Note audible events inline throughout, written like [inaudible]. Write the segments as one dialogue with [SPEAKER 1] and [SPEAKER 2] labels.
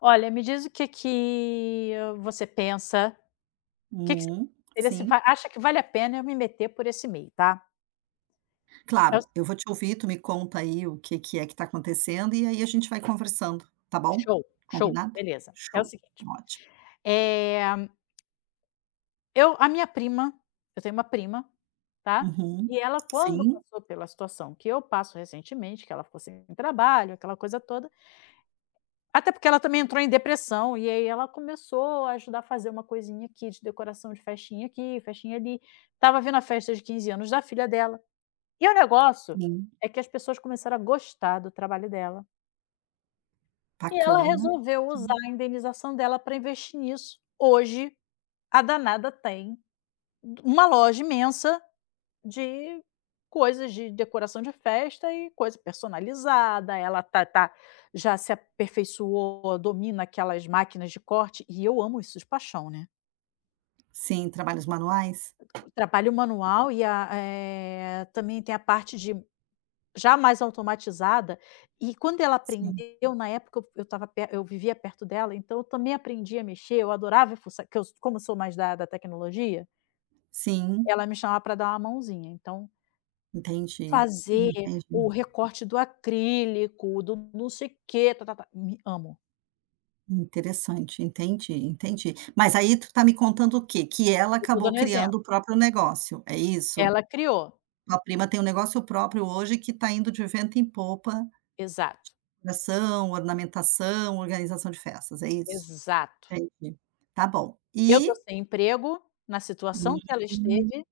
[SPEAKER 1] Olha, me diz o que que você pensa, o que que você
[SPEAKER 2] Hum,
[SPEAKER 1] teria se
[SPEAKER 2] sim,
[SPEAKER 1] va acha que vale a pena eu me meter por esse meio, tá. É o
[SPEAKER 2] claro, eu vou te ouvir, tu me conta aí o que que é que tá acontecendo e aí a gente vai conversando, tá bom?
[SPEAKER 1] show, show,
[SPEAKER 2] Combinado?
[SPEAKER 1] beleza. É o
[SPEAKER 2] Show,
[SPEAKER 1] seguinte,
[SPEAKER 2] então ótimo.
[SPEAKER 1] eh, eu a minha prima eu tenho uma prima, tá,
[SPEAKER 2] Uhum.
[SPEAKER 1] e ela quando
[SPEAKER 2] Sim,
[SPEAKER 1] passou pela situação que eu passo recentemente, que ela ficou sem trabalho, aquela coisa toda, até porque ela também entrou em depressão e aí ela começou a ajudar a fazer uma coisinha aqui de decoração de festinha aqui, festinha ali, estava vendo a festa de 15 anos da filha dela. E o negócio
[SPEAKER 2] sim,
[SPEAKER 1] é que as pessoas começaram a gostar do trabalho dela, e ela
[SPEAKER 2] bacana.
[SPEAKER 1] resolveu usar
[SPEAKER 2] Sim.
[SPEAKER 1] a indenização dela para investir nisso. Hoje, a danada tem uma loja imensa de coisas de decoração de festa e coisa personalizada, ela tá já se aperfeiçoou, domina aquelas máquinas de corte, e eu amo isso de paixão, né.
[SPEAKER 2] Sim, trabalhos manuais?
[SPEAKER 1] O trabalho manual e também tem a parte de já mais automatizada, e quando ela
[SPEAKER 2] Sim.
[SPEAKER 1] aprendeu, na época eu estava pe eu vivia perto dela, então eu também aprendi a mexer, eu adorava fuçar, que eu como eu sou mais da tecnologia,
[SPEAKER 2] Sim,
[SPEAKER 1] ela me chamava para dar uma mãozinha, então
[SPEAKER 2] entendi,
[SPEAKER 1] fazer o
[SPEAKER 2] entendi.
[SPEAKER 1] recorte do acrílico, do não sei o quê, tá-tá-tá, me amo,
[SPEAKER 2] Interessante, entendi, entendi. Mas aí tu tá me contando o quê? Que ela
[SPEAKER 1] eu tô
[SPEAKER 2] acabou
[SPEAKER 1] dando um exemplo.
[SPEAKER 2] criando o próprio negócio, é isso?
[SPEAKER 1] Ela criou,
[SPEAKER 2] Tua prima tem um negócio próprio hoje que tá indo de vento em popa.
[SPEAKER 1] exato,
[SPEAKER 2] Decoração, ornamentação, organização de festas, é isso?
[SPEAKER 1] exato.
[SPEAKER 2] Entendi. Tá bom.
[SPEAKER 1] Eu
[SPEAKER 2] E
[SPEAKER 1] tô sem emprego, na situação que ela
[SPEAKER 2] hum,
[SPEAKER 1] esteve,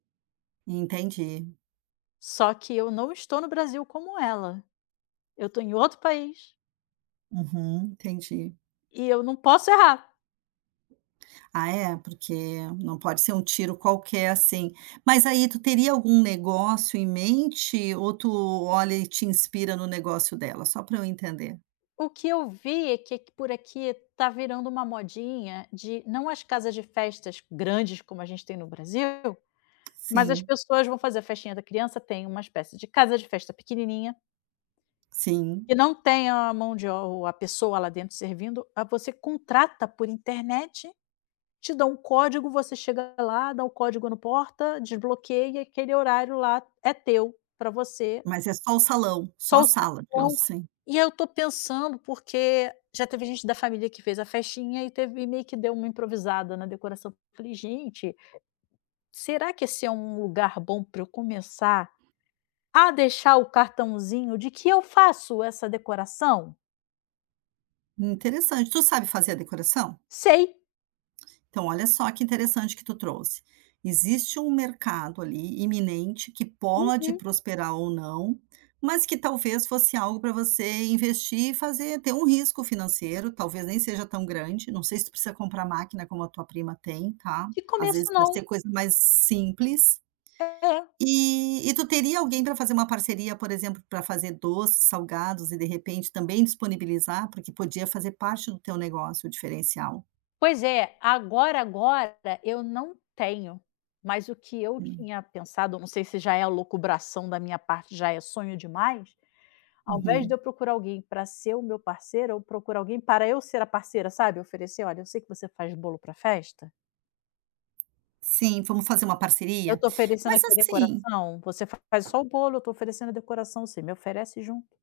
[SPEAKER 2] entendi.
[SPEAKER 1] só que eu não estou no Brasil como ela, eu tô em outro país.
[SPEAKER 2] Uhum, entendi.
[SPEAKER 1] E eu não posso errar.
[SPEAKER 2] Ah, é? Porque não pode ser um tiro qualquer, assim. Mas aí tu teria algum negócio em mente ou tu olha e te inspira no negócio dela? Só para eu entender.
[SPEAKER 1] O que eu vi é que aqui por aqui está virando uma modinha de não as casas de festas grandes como a gente tem no Brasil, mas as
[SPEAKER 2] Sim,
[SPEAKER 1] pessoas vão fazer a festinha da criança, tem uma espécie de casa de festa pequenininha,
[SPEAKER 2] sim.
[SPEAKER 1] que não tem a mão de o a pessoa lá dentro servindo, ah, você contrata por internet, te dá um código, você chega lá, dá o código no porta, desbloqueia, aquele horário lá é teu, para você.
[SPEAKER 2] Mas é só o salão, só a
[SPEAKER 1] Só o
[SPEAKER 2] sala, digamos
[SPEAKER 1] sabão.
[SPEAKER 2] assim.
[SPEAKER 1] E aí eu tô pensando, porque já teve gente da família que fez a festinha e teve meio que deu uma improvisada na decoração. Falei: "Gente, será que esse é um lugar bom para eu começar a deixar o cartãozinho de que eu faço essa decoração?"
[SPEAKER 2] Interessante. Tu sabe fazer a decoração?
[SPEAKER 1] Sei.
[SPEAKER 2] Então, olha só que interessante que tu trouxe. Existe um mercado ali iminente que pode
[SPEAKER 1] Uhum.
[SPEAKER 2] prosperar ou não, mas que talvez fosse algo para você investir e fazer, ter um risco financeiro, talvez nem seja tão grande. Não sei se tu precisa comprar máquina como a tua prima tem, tá?
[SPEAKER 1] "Que
[SPEAKER 2] Às
[SPEAKER 1] começo
[SPEAKER 2] vezes pode
[SPEAKER 1] não".
[SPEAKER 2] ser coisa mais simples.
[SPEAKER 1] É.
[SPEAKER 2] E tu teria alguém para fazer uma parceria, por exemplo, para fazer doces, salgados e de repente também disponibilizar, porque podia fazer parte do teu negócio, o diferencial.
[SPEAKER 1] Pois é, agora eu não tenho, mas o que eu
[SPEAKER 2] Hum,
[SPEAKER 1] tinha pensado, não sei se já é alocubração da minha parte, já é sonho demais, ao invés
[SPEAKER 2] Uhum.
[SPEAKER 1] de eu procurar alguém para ser o meu parceiro, eu procuro alguém para eu ser a parceira, sabe, oferecer: "Olha, eu sei que você faz bolo para festa,
[SPEAKER 2] Sim, vamos fazer uma
[SPEAKER 1] eu
[SPEAKER 2] parceria?
[SPEAKER 1] estou oferecendo
[SPEAKER 2] Mas
[SPEAKER 1] aqui a
[SPEAKER 2] assim.
[SPEAKER 1] decoração, você faz só o bolo, eu estou oferecendo a decoração, você me oferece junto".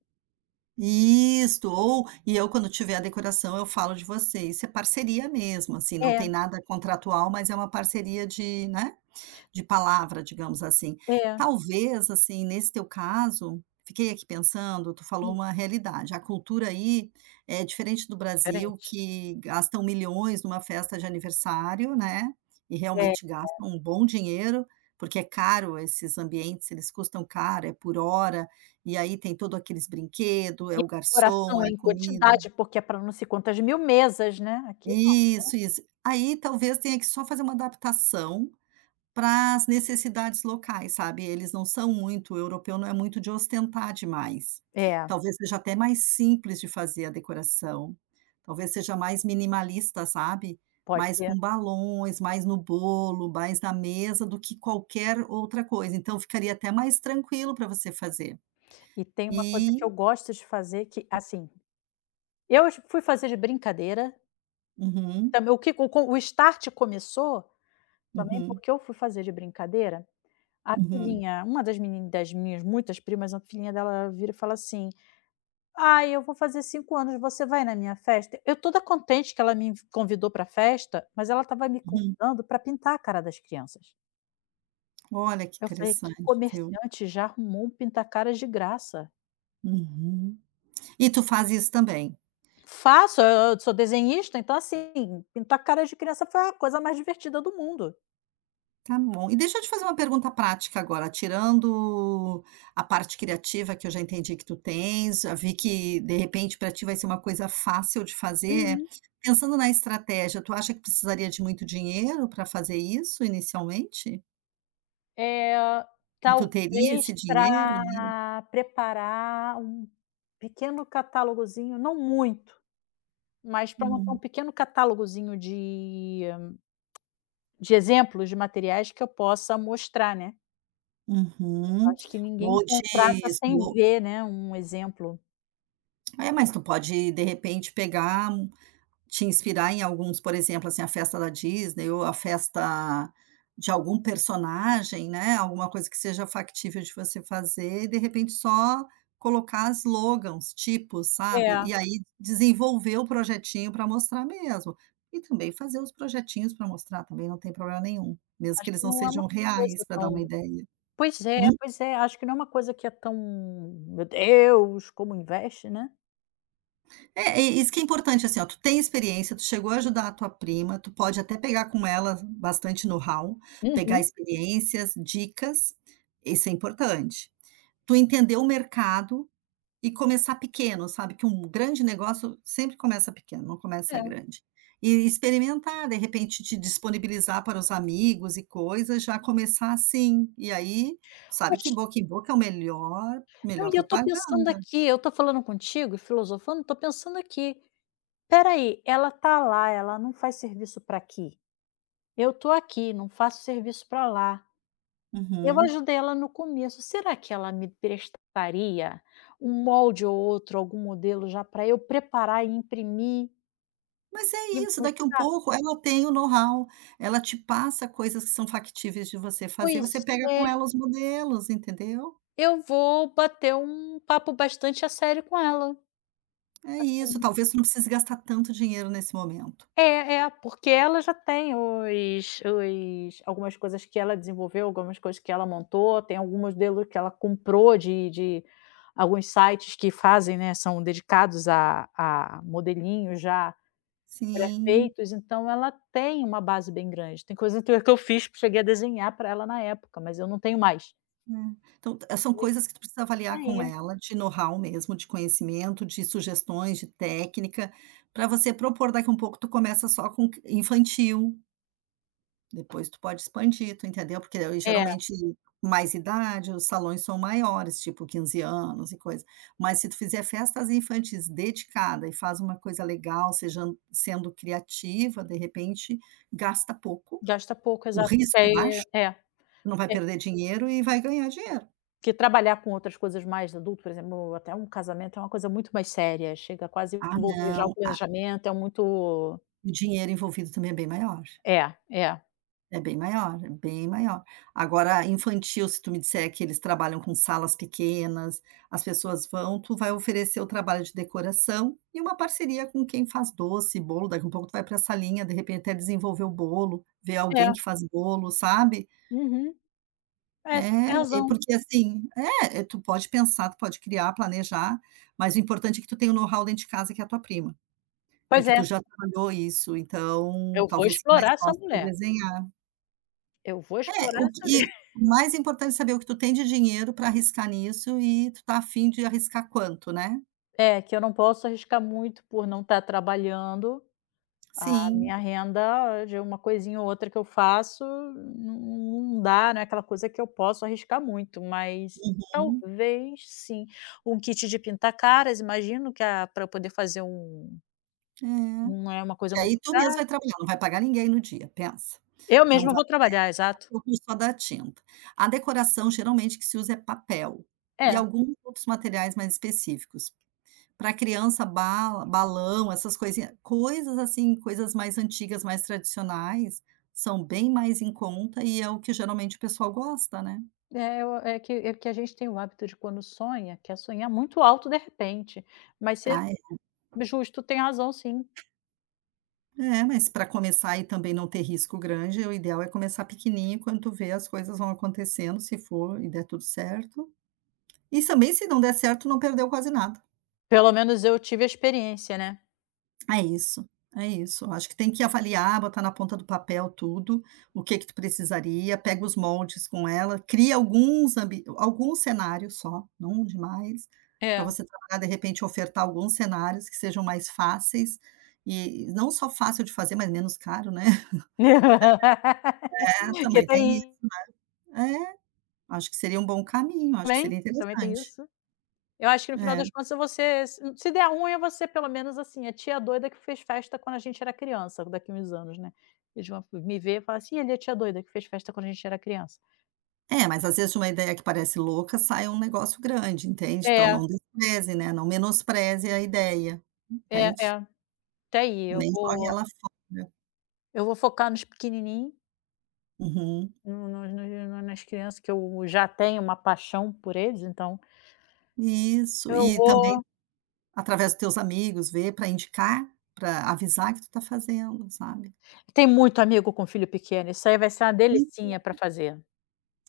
[SPEAKER 2] Isto, ou e eu quando tiver a decoração eu falo de você, isso é parceria mesmo, assim, não
[SPEAKER 1] É,
[SPEAKER 2] tem nada contratual, mas é uma parceria de, né, de palavra, digamos assim.
[SPEAKER 1] é.
[SPEAKER 2] Talvez, assim, nesse teu caso, fiquei aqui pensando, tu falou
[SPEAKER 1] Hum,
[SPEAKER 2] uma realidade, a cultura aí é diferente do
[SPEAKER 1] é
[SPEAKER 2] Brasil,
[SPEAKER 1] diferente.
[SPEAKER 2] que gastam milhões numa festa de aniversário, né, e
[SPEAKER 1] É,
[SPEAKER 2] realmente gastam um bom dinheiro, porque é caro esses ambientes, eles custam caro, é por hora, e aí tem todo aqueles brinquedo, é
[SPEAKER 1] e
[SPEAKER 2] o
[SPEAKER 1] a
[SPEAKER 2] garçom,
[SPEAKER 1] decoração
[SPEAKER 2] é
[SPEAKER 1] é
[SPEAKER 2] a
[SPEAKER 1] em
[SPEAKER 2] comida.
[SPEAKER 1] quantidade, porque é para não sei quantas mil mesas, né, aqui não.
[SPEAKER 2] Isso, isso. Aí talvez tenha que só fazer uma adaptação para as necessidades locais, sabe, eles não são muito o europeu não é muito de ostentar demais.
[SPEAKER 1] É.
[SPEAKER 2] Talvez seja até mais simples de fazer a decoração, talvez seja mais minimalista, sabe,
[SPEAKER 1] Pode
[SPEAKER 2] mais
[SPEAKER 1] ser.
[SPEAKER 2] com balões, mais no bolo, mais na mesa do que qualquer outra coisa, então ficaria até mais tranquilo para você fazer.
[SPEAKER 1] E tem uma coisa que
[SPEAKER 2] E.
[SPEAKER 1] eu gosto de fazer que, assim, eu j fui fazer de brincadeira,
[SPEAKER 2] Uhum,
[SPEAKER 1] também o que o start começou também
[SPEAKER 2] uhum,
[SPEAKER 1] porque eu fui fazer de brincadeira. A
[SPEAKER 2] uhum,
[SPEAKER 1] filhinha uma das meni das minhas muitas primas, a filhinha dela vira e fala assim: "Ai, eu vou fazer 5 anos, você vai na minha festa?" Eu toda contente que ela me inv convidou pra festa, mas ela estava me
[SPEAKER 2] uhum.
[SPEAKER 1] convidando para pintar a cara das crianças.
[SPEAKER 2] Olha que
[SPEAKER 1] Eu falei: "Que
[SPEAKER 2] interessante, viu.
[SPEAKER 1] comerciante já arrumou um pinta-caras de graça?"
[SPEAKER 2] Uhum. E tu faz isso também?
[SPEAKER 1] Faço, eu sou desenhista, então, assim, pintar caras de criança foi a coisa mais divertida do mundo.
[SPEAKER 2] Tá bom. E deixa eu te fazer uma pergunta prática agora, tirando a parte criativa que eu já entendi que tu tens, já vi que de repente para ti vai ser uma coisa fácil de fazer. É,
[SPEAKER 1] Uhum.
[SPEAKER 2] pensando na estratégia, tu acha que precisaria de muito dinheiro para fazer isso inicialmente?
[SPEAKER 1] Eh,
[SPEAKER 2] E tu teria
[SPEAKER 1] Talvez
[SPEAKER 2] esse dinheiro, né?
[SPEAKER 1] pra preparar um pequeno catálogozinho, não muito, mas pra montar um
[SPEAKER 2] Hum,
[SPEAKER 1] pequeno catálogozinho de exemplos de materiais que eu possa mostrar, né. Eu
[SPEAKER 2] uhum.
[SPEAKER 1] acho que ninguém
[SPEAKER 2] Ou de
[SPEAKER 1] contrata sem
[SPEAKER 2] esmo
[SPEAKER 1] ver, né, um exemplo.
[SPEAKER 2] é, mas tu pode de repente pegar, te inspirar em alguns, por exemplo, assim, a festa da Disney ou a festa de algum personagem, né, alguma coisa que seja factível de você fazer e de repente só colocar slogans, tipos, sabe,
[SPEAKER 1] É,
[SPEAKER 2] e aí desenvolver o projetinho para mostrar mesmo. E também fazer os projetinhos para mostrar também não tem problema nenhum, mesmo que
[SPEAKER 1] acho
[SPEAKER 2] eles
[SPEAKER 1] que
[SPEAKER 2] não
[SPEAKER 1] não é uma
[SPEAKER 2] sejam reais,
[SPEAKER 1] coisa
[SPEAKER 2] para dar uma
[SPEAKER 1] tão.
[SPEAKER 2] ideia.
[SPEAKER 1] Pois é, acho que não é uma coisa que é tão: "Meu Deus, como investe", né.
[SPEAKER 2] É, e isso que é importante, assim, ó, tu tem experiência, tu chegou a ajudar a tua prima, tu pode até pegar com ela bastante know-how, pegar
[SPEAKER 1] Uhum.
[SPEAKER 2] experiências, dicas, isso é importante. Tu entender o mercado e começar pequeno, sabe, que um grande negócio sempre começa pequeno, não começa
[SPEAKER 1] É.
[SPEAKER 2] grande. E experimentar, de repente, te disponibilizar para os amigos e coisas, já começar assim, e aí, sabe que
[SPEAKER 1] Poxa,
[SPEAKER 2] boca em boca é o melhor
[SPEAKER 1] não,
[SPEAKER 2] melhor
[SPEAKER 1] e eu tô pensando
[SPEAKER 2] propaganda.
[SPEAKER 1] aqui, eu tô falando contigo e filosofando, tô pensando aqui: "Espera aí, ela tá lá, ela não faz serviço para aqui. Eu tô aqui, não faço serviço para lá. Eu
[SPEAKER 2] Uhum.
[SPEAKER 1] ajudei ela no começo, será que ela me prestaria um molde ou outro, algum modelo já para eu preparar e imprimir
[SPEAKER 2] Mas é
[SPEAKER 1] e
[SPEAKER 2] isso, daqui um
[SPEAKER 1] mostrar?"
[SPEAKER 2] pouco ela tem o know-how, ela te passa coisas que são factíveis de você fazer,
[SPEAKER 1] Pois
[SPEAKER 2] você pega
[SPEAKER 1] é.
[SPEAKER 2] com ela os modelos, entendeu?
[SPEAKER 1] Eu vou bater um papo bastante a sério com ela,
[SPEAKER 2] É isso,
[SPEAKER 1] assim
[SPEAKER 2] talvez tu não precise gastar tanto dinheiro nesse momento.
[SPEAKER 1] é, é, porque ela já tem os algumas coisas que ela desenvolveu, algumas coisas que ela montou, tem algum modelo que ela comprou de alguns sites que fazem, né, são dedicados a modelinhos já
[SPEAKER 2] Sim,
[SPEAKER 1] pré-feitos, então ela tem uma base bem grande. Tem coisa que eu fiz, cheguei a desenhar pra ela na época, mas eu não tenho mais.
[SPEAKER 2] é. Então, são
[SPEAKER 1] É isso
[SPEAKER 2] coisas que tu precisa avaliar com
[SPEAKER 1] aí.
[SPEAKER 2] ela, de know-how mesmo, de conhecimento, de sugestões, de técnica, para você propor daqui um pouco tu começa só com infantil. Depois tu pode expandir, tu entendeu? Porque aí
[SPEAKER 1] É,
[SPEAKER 2] geralmente mais idade, os salões são maiores, tipo 15 anos e coisa. Mas se tu fizer festas infantis dedicada e faz uma coisa legal, seja sendo criativa, de repente gasta pouco,
[SPEAKER 1] gasta pouco,
[SPEAKER 2] o
[SPEAKER 1] exato.
[SPEAKER 2] risco é baixo,
[SPEAKER 1] É, é.
[SPEAKER 2] não vai perder dinheiro e vai ganhar dinheiro.
[SPEAKER 1] Porque trabalhar com outras coisas mais adulto, por exemplo, até um casamento é uma coisa muito mais séria, chega quase
[SPEAKER 2] Ah
[SPEAKER 1] a envolver já o
[SPEAKER 2] não, a
[SPEAKER 1] planejamento, é muito.
[SPEAKER 2] o dinheiro envolvido também é bem maior.
[SPEAKER 1] É, é,
[SPEAKER 2] É bem maior, é bem maior. Agora infantil, se tu me disser que eles trabalham com salas pequenas, as pessoas vão, tu vai oferecer o trabalho de decoração e uma parceria com quem faz doce, bolo, daqui a pouco tu vai para essa linha, de repente até desenvolver o bolo, ver alguém
[SPEAKER 1] é.
[SPEAKER 2] que faz bolo, sabe.
[SPEAKER 1] Uhum. É, você tem
[SPEAKER 2] É, é
[SPEAKER 1] razão.
[SPEAKER 2] porque assim é, é, tu pode pensar, tu pode criar, planejar, mas o importante é que tu tenha o know-how dentro de casa que é a tua prima, e
[SPEAKER 1] Pois
[SPEAKER 2] que
[SPEAKER 1] é,
[SPEAKER 2] tu já trabalhou isso, então
[SPEAKER 1] eu vou
[SPEAKER 2] talvez fique mais
[SPEAKER 1] explorar essa
[SPEAKER 2] fácil tu
[SPEAKER 1] mulher,
[SPEAKER 2] desenhar.
[SPEAKER 1] eu vou
[SPEAKER 2] É,
[SPEAKER 1] explorar
[SPEAKER 2] o
[SPEAKER 1] essa
[SPEAKER 2] que
[SPEAKER 1] [laughs]
[SPEAKER 2] o mais importante é saber o que tu tem de dinheiro para arriscar nisso e tu tá afim de arriscar quanto, né.
[SPEAKER 1] É, que eu não posso arriscar muito por não estar trabalhando. A
[SPEAKER 2] Sim,
[SPEAKER 1] minha renda de uma coisinha ou outra que eu faço, não dá, não é aquela coisa que eu posso arriscar muito, mas
[SPEAKER 2] sim,
[SPEAKER 1] talvez sim. Um kit de pintar caras, imagino que a pra eu poder fazer.
[SPEAKER 2] é.
[SPEAKER 1] Não é uma coisa
[SPEAKER 2] Que aí
[SPEAKER 1] muito
[SPEAKER 2] tu mesmo
[SPEAKER 1] cara.
[SPEAKER 2] vai trabalhar, não vai pagar ninguém no dia, pensa.
[SPEAKER 1] Eu
[SPEAKER 2] Não
[SPEAKER 1] mesma
[SPEAKER 2] vai
[SPEAKER 1] vou trabalhar, exato.
[SPEAKER 2] ter o custo só da tinta. A decoração geralmente que se usa é papel e
[SPEAKER 1] É,
[SPEAKER 2] alguns outros materiais mais específicos. Para criança, bala balão, essas coisinha coisas assim, coisas mais antigas, mais tradicionais, são bem mais em conta e é o que geralmente o pessoal gosta, né.
[SPEAKER 1] é eu é que a gente tem o hábito de quando sonha, quer sonhar muito alto de repente, mas você
[SPEAKER 2] Ah,
[SPEAKER 1] justo, tem razão sim.
[SPEAKER 2] é, mas para começar e também não ter risco grande, o ideal é começar pequenininho, quando tu vê as coisas vão acontecendo, se for e der tudo certo. E também se não der certo, não perdeu quase nada.
[SPEAKER 1] Pelo menos eu tive a experiência, né.
[SPEAKER 2] É isso, é isso. Acho que tem que avaliar, botar na ponta do papel tudo, o que que tu precisaria, pega os moldes com ela, cria alguns cenários só, não demais, para
[SPEAKER 1] É.
[SPEAKER 2] você trabalhar, de repente, ofertar alguns cenários que sejam mais fáceis, e não só fácil de fazer, mas menos caro, né. [laughs]
[SPEAKER 1] [laughs]
[SPEAKER 2] É,
[SPEAKER 1] Porque
[SPEAKER 2] também tem isso.
[SPEAKER 1] tem
[SPEAKER 2] É. Acho que seria um bom caminho, acho que
[SPEAKER 1] Também,
[SPEAKER 2] seria
[SPEAKER 1] também tem
[SPEAKER 2] interessante.
[SPEAKER 1] isso. Eu acho que no final
[SPEAKER 2] É.
[SPEAKER 1] das contas você se der ruim é você pelo menos, assim, a tia doida que fez festa quando a gente era criança, daqui uns anos, né. Eles vão me ver e falar assim: "Ih, ali a tia doida que fez festa quando a gente era criança".
[SPEAKER 2] É, mas às vezes de uma ideia que parece louca sai um negócio grande, entende? Então
[SPEAKER 1] É,
[SPEAKER 2] não despreze, né, não menospreze a ideia,
[SPEAKER 1] é,
[SPEAKER 2] entende?
[SPEAKER 1] é, até aí, eu
[SPEAKER 2] Nem jogue
[SPEAKER 1] vou
[SPEAKER 2] ela fora.
[SPEAKER 1] eu vou focar nos pequenininhos,
[SPEAKER 2] Uhum.
[SPEAKER 1] no no no nas crianças que eu já tenho uma paixão por eles, então
[SPEAKER 2] Isso,
[SPEAKER 1] eu
[SPEAKER 2] e também
[SPEAKER 1] vou
[SPEAKER 2] através dos teus amigos ver para indicar, para avisar que tu tá fazendo, sabe.
[SPEAKER 1] tem muito amigo com filho pequeno, isso aí vai ser uma
[SPEAKER 2] Hum,
[SPEAKER 1] delicinha pra fazer.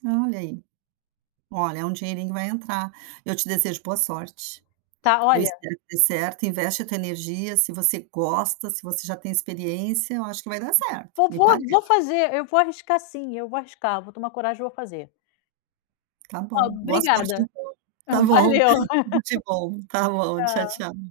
[SPEAKER 2] Olha aí, olha, é um dinheirinho que vai entrar. Eu te desejo boa sorte.
[SPEAKER 1] Tá,
[SPEAKER 2] Eu
[SPEAKER 1] olha.
[SPEAKER 2] espero que dê certo, investe a tua energia, se você gosta, se você já tem experiência, eu acho que vai dar certo,
[SPEAKER 1] Vou
[SPEAKER 2] me
[SPEAKER 1] vou vou
[SPEAKER 2] parece.
[SPEAKER 1] fazer, eu vou arriscar sim, eu vou arriscar, vou tomar coragem e vou fazer.
[SPEAKER 2] Tá
[SPEAKER 1] Ó,
[SPEAKER 2] bom, boa sorte
[SPEAKER 1] obrigada.
[SPEAKER 2] então. Tá
[SPEAKER 1] [laughs]
[SPEAKER 2] bom,
[SPEAKER 1] Valeu.
[SPEAKER 2] [laughs] tudo de bom. Tá bom, tchau,
[SPEAKER 1] Tchau.
[SPEAKER 2] tchau.